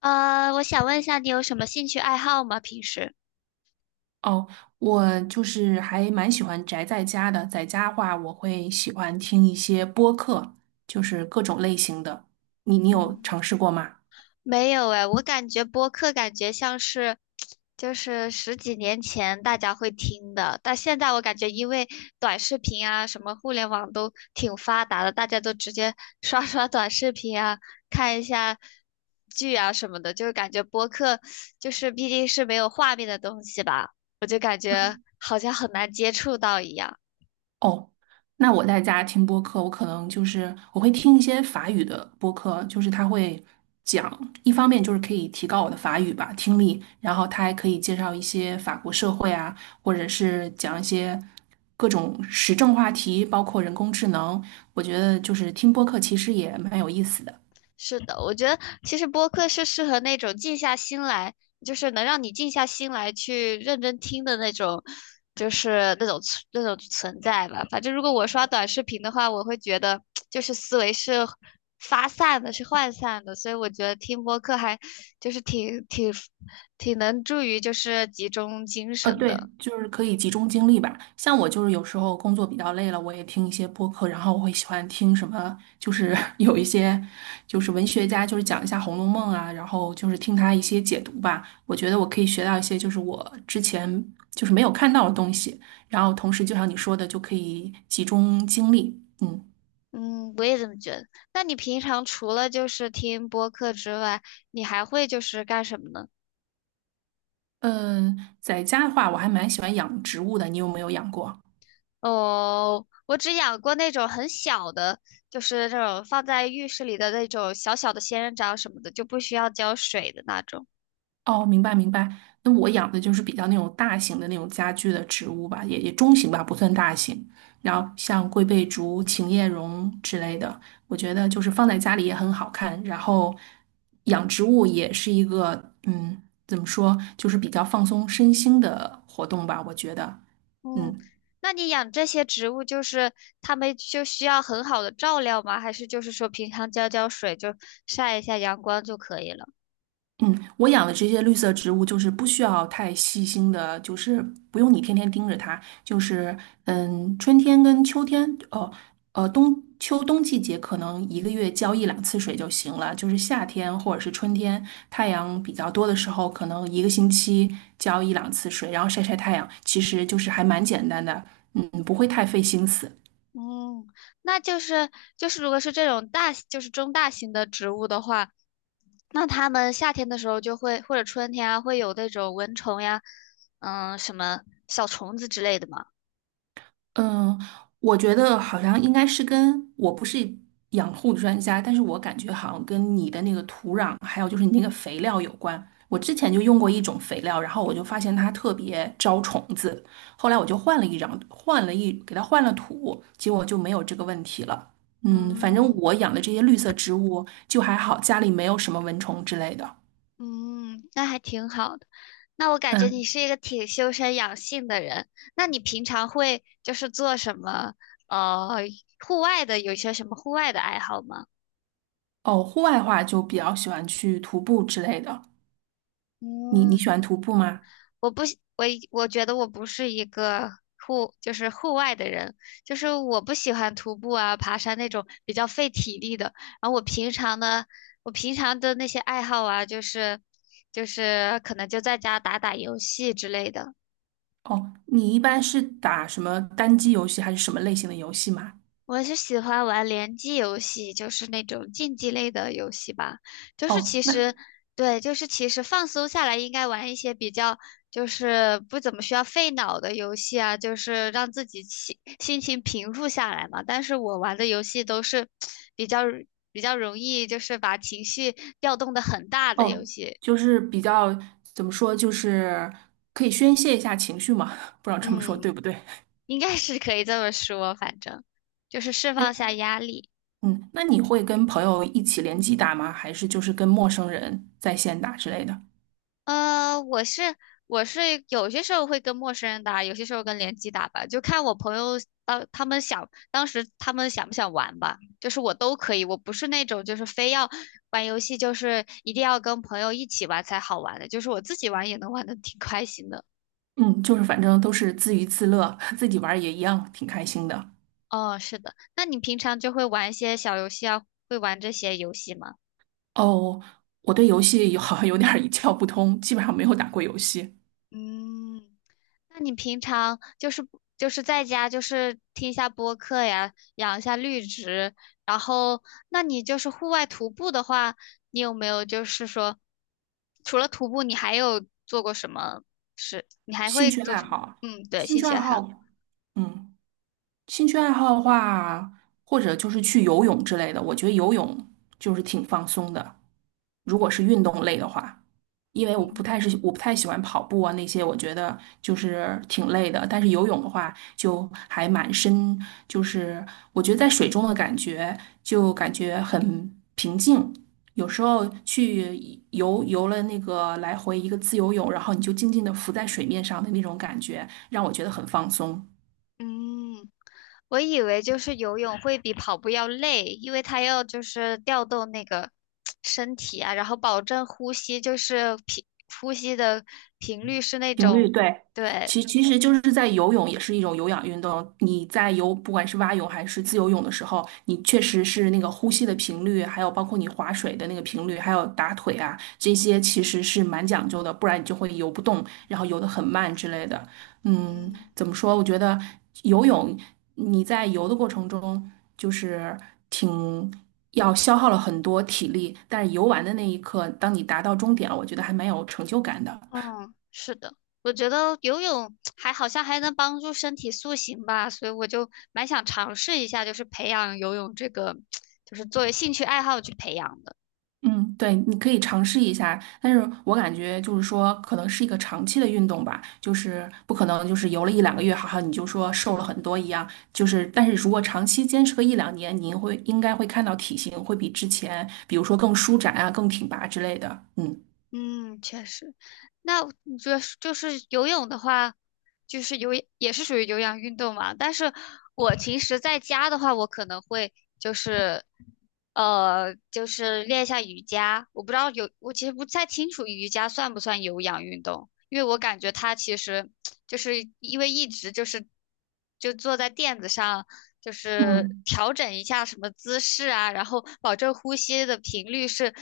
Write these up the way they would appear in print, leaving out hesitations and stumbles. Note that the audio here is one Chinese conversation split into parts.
我想问一下，你有什么兴趣爱好吗？平时？哦，我就是还蛮喜欢宅在家的，在家话我会喜欢听一些播客，就是各种类型的。你有嗯，尝试过吗？没有哎，我感觉播客感觉像是，就是十几年前大家会听的，但现在我感觉因为短视频啊，什么互联网都挺发达的，大家都直接 刷短视频啊，看一下剧啊什么的，就是感觉播客就是毕竟是没有画面的东西吧，好像很难接触到一样。哦，那我在家听播客，我可能就是我会听一些法语的播客，就是他会讲，一方面就是可以提高我的法语吧，听力，然后他还可以介绍一些法国社会啊，或者是讲一些各种时政话题，包括人工智能，我觉得就是听播客其实也蛮有意思的。是的，我觉得其实播客是适合那种静下心来，就是能让你静下心来去认真听的那种，就是那种存在吧。反正如果我刷短视频的话，我会觉得就是思维是发散的，是涣散的，所以我觉得听播客还就是挺能助于就是集中精神的。对，就是可以集中精力吧。像我就是有时候工作比较累了，我也听一些播客，然后我会喜欢听什么，就是 有一些就是文学家，就是讲一下《红楼梦》啊，然后就是听他一些解读吧。我觉得我可以学到一些就是我之前就是没有看到的东西，然后同时就像你说的，就可以集中精力。嗯嗯，我也这么觉得。那你平常除了就是听播客之外，你还会就是干什么呢？嗯，在家的话，我还蛮喜欢养植物的，你有没有养过？哦，我只养过那种很小的，就是这种放在浴室里的那种小小的仙人掌什么的，就不需要浇水的那种。哦，明白明白。那我养的就是比较那种大型的那种家具的植物吧，也中型吧，不算大型。然后像龟背竹、琴叶榕之类的，我觉得就是放在家里也很好看。然后养植物也是一个，怎么说，就是比较放松身心的活动吧，我觉得。嗯，嗯，那你养这些植物，就是它们就需要很好的照料吗？还是就是说平常浇浇水，就晒一下阳光就可以了？嗯，我养的这些绿色植物就是不需要太细心的，就是不用你天天盯着它，春天跟秋天，冬秋冬季节可能一个月浇一两次水就行了，就是夏天或者是春天太阳比较多的时候，可能一个星期浇一两次水，然后晒晒太阳，其实就是还蛮简单的，嗯，不会太费心思。嗯，那就是就是如果是这种大，就是中大型的植物的话，那它们夏天的时候就会，或者春天啊，会有那种蚊虫呀，嗯，什么小虫子之类的吗？嗯，我觉得好像应该是跟我不是养护专家，但是我感觉好像跟你的那个土壤，还有就是你那个肥料有关。我之前就用过一种肥料，然后我就发现它特别招虫子，后来我就换了一张，换了一，给它换了土，结果就没有这个问题了。嗯，反正嗯我养的这些绿色植物就还好，家里没有什么蚊虫之类的。嗯，那还挺好的。那我感觉你嗯，是一个挺修身养性的人。那你平常会就是做什么？呃，户外的有一些什么户外的爱好吗？哦，户外的话就比较喜欢去徒步之类的。你喜嗯，欢徒步吗？我不喜我我觉得我不是一个就是户外的人，就是我不喜欢徒步啊、爬山那种比较费体力的。然后我平常呢，我平常的那些爱好啊，就是就是可能就在家打打游戏之类的。哦，你一般是打什么单机游戏还是什么类型的游戏吗？我是喜欢玩联机游戏，就是那种竞技类的游戏吧。就是哦，其那实，对，就是其实放松下来应该玩一些比较，就是不怎么需要费脑的游戏啊，就是让自己心情平复下来嘛。但是我玩的游戏都是比较比较容易，就是把情绪调动的很大的游哦，戏。就是比较怎么说，就是可以宣泄一下情绪嘛，不知道这么说对嗯，不对？应该是可以这么说，反正就是释放下哎，压力。嗯，那你会跟朋友一起联机打吗？还是就是跟陌生人在线打之类的？呃，我是我是有些时候会跟陌生人打，有些时候跟联机打吧，就看我朋友当时他们想不想玩吧，就是我都可以，我不是那种就是非要玩游戏就是一定要跟朋友一起玩才好玩的，就是我自己玩也能玩的挺开心的。嗯，就是反正都是自娱自乐，自己玩儿也一样，挺开心的。哦，是的，那你平常就会玩一些小游戏啊，会玩这些游戏吗？哦，我对游戏有 好像有点儿一窍不通，基本上没有打过游戏。嗯。那你平常就是就是在家就是听一下播客呀，养一下绿植，然后那你就是户外徒步的话，你有没有就是说，除了徒步，你还有做过什么事？你还兴会趣做爱什么？好，嗯，对，兴兴趣趣爱爱好。好，嗯。兴趣爱好的话，或者就是去游泳之类的，我觉得游泳就是挺放松的。如果是运动类的话，因为我不嗯太是我不太喜欢跑步啊那些，我觉得就是挺累的。但是游泳的话，就还蛮深，就是我觉得在水中的感觉就感觉很平静。有时候去游游了那个来回一个自由泳，然后你就静静的浮在水面上的那种感觉，让我觉得很放松。嗯，我以为就是游泳会比跑步要累，因为它要就是调动那个身体啊，然后保证呼吸，就是呼吸的频率是那频率种。对，对，其实就是在游泳也是一种有氧运动。你在游，不管是蛙泳还是自由泳的时候，你确实是那个呼吸的频率，还有包括你划水的那个频率，还有打腿啊，这些其实是蛮讲究的，不然你就会游不动，然后游得很慢之类的。嗯，嗯，怎么说？我觉得游泳你在游的过程中就是挺要消耗了很多体力，但是游完的那一刻，当你达到终点了，我觉得还蛮有成就感的。嗯，是的，我觉得游泳还好像还能帮助身体塑形吧，所以我就蛮想尝试一下，就是培养游泳这个，就是作为兴趣爱好去培养的。嗯，对，你可以尝试一下，但是我感觉就是说，可能是一个长期的运动吧，就是不可能就是游了一两个月，好像你就说瘦了很多一样，就是但是如果长期坚持个一两年，您会应该会看到体型会比之前，比如说更舒展啊，更挺拔之类的。嗯嗯，确实。那你觉得就是游泳的话，就是有也是属于有氧运动嘛。但是我平时在家的话，我可能会就是就是练一下瑜伽。我不知道有，我其实不太清楚瑜伽算不算有氧运动，因为我感觉它其实就是因为一直就是就坐在垫子上。就是嗯，调整一下什么姿势啊，然后保证呼吸的频率是，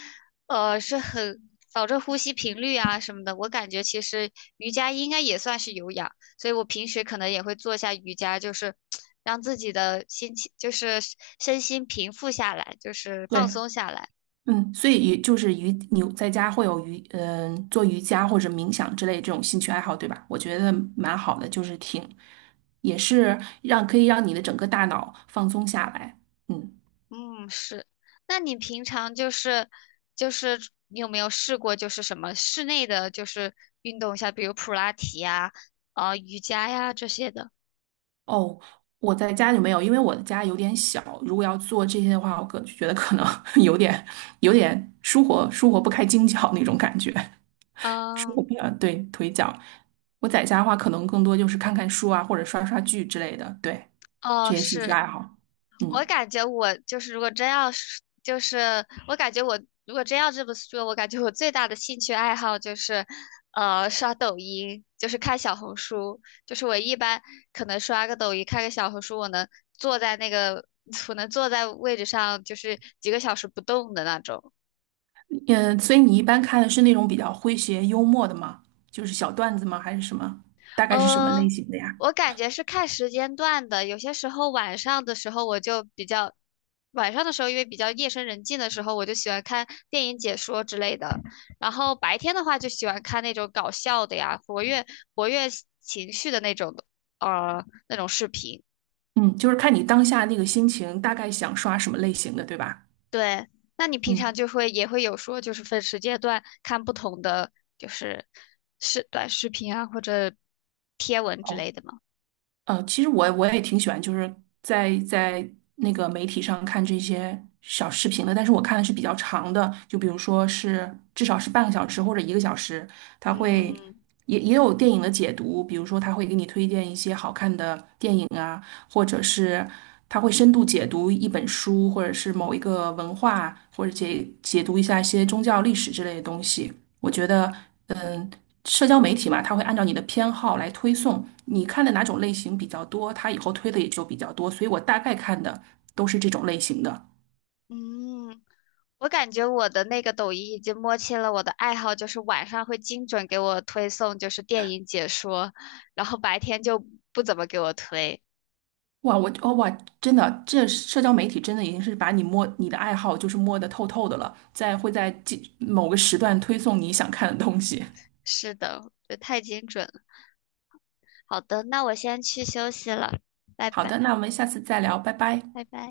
呃，是很保证呼吸频率啊什么的。我感觉其实瑜伽应该也算是有氧。所以我平时可能也会做一下瑜伽，就是让自己的心情，就是身心平复下来，就是放对，松下来。嗯，所以也就是瑜，你在家会有瑜，做瑜伽或者冥想之类这种兴趣爱好，对吧？我觉得蛮好的，就是挺，也是让可以让你的整个大脑放松下来。嗯，嗯，是。那你平常就是就是你有没有试过就是什么室内的，就是运动一下，比如普拉提呀、瑜伽呀这些的？哦，我在家就没有，因为我的家有点小，如果要做这些的话，我可觉得可能 有点有点舒活不开筋脚那种感觉，舒活嗯，不了，对，腿脚。我在家的话，可能更多就是看看书啊，或者刷刷剧之类的，对，哦，这些兴趣是。爱好。我嗯。感觉我就是，如果真要是，就是我感觉我如果真要这么说，我感觉我最大的兴趣爱好就是，刷抖音，就是看小红书。就是我一般可能刷个抖音，看个小红书，我能坐在那个，我能坐在位置上，就是几个小时不动的那种。嗯，所以你一般看的是那种比较诙谐幽默的吗？就是小段子吗？还是什么？大概是什么呃，类型的呀？我感觉是看时间段的，有些时候晚上的时候我就比较，晚上的时候因为比较夜深人静的时候，我就喜欢看电影解说之类的，然后白天的话就喜欢看那种搞笑的呀，活跃情绪的那种，那种视频。嗯，就是看你当下那个心情，大概想刷什么类型的，对吧？对，那你平嗯，常就会也会有说就是分时间段看不同的就是是短视频啊或者贴文之哦，类的吗？其实我也挺喜欢，就是在那个媒体上看这些小视频的，但是我看的是比较长的，就比如说是至少是半个小时或者一个小时，它会嗯也有电影的解读，比如说它会给你推荐一些好看的电影啊，或者是它会深度解读一本书，或者是某一个文化，或者解读一下一些宗教历史之类的东西。我觉得，嗯，社交媒体嘛，它会按照你的偏好来推送，你看的哪种类型比较多，它以后推的也就比较多，所以我大概看的都是这种类型的。嗯。我感觉我的那个抖音已经摸清了我的爱好，就是晚上会精准给我推送就是电影解说，然后白天就不怎么给我推。哇，我哦哇，真的，这社交媒体真的已经是把你摸你的爱好就是摸得透透的了，在某个时段推送你想看的东西。是的，这太精准了。好的，那我先去休息了，拜好的，拜，那我们下次再聊，拜拜。拜拜。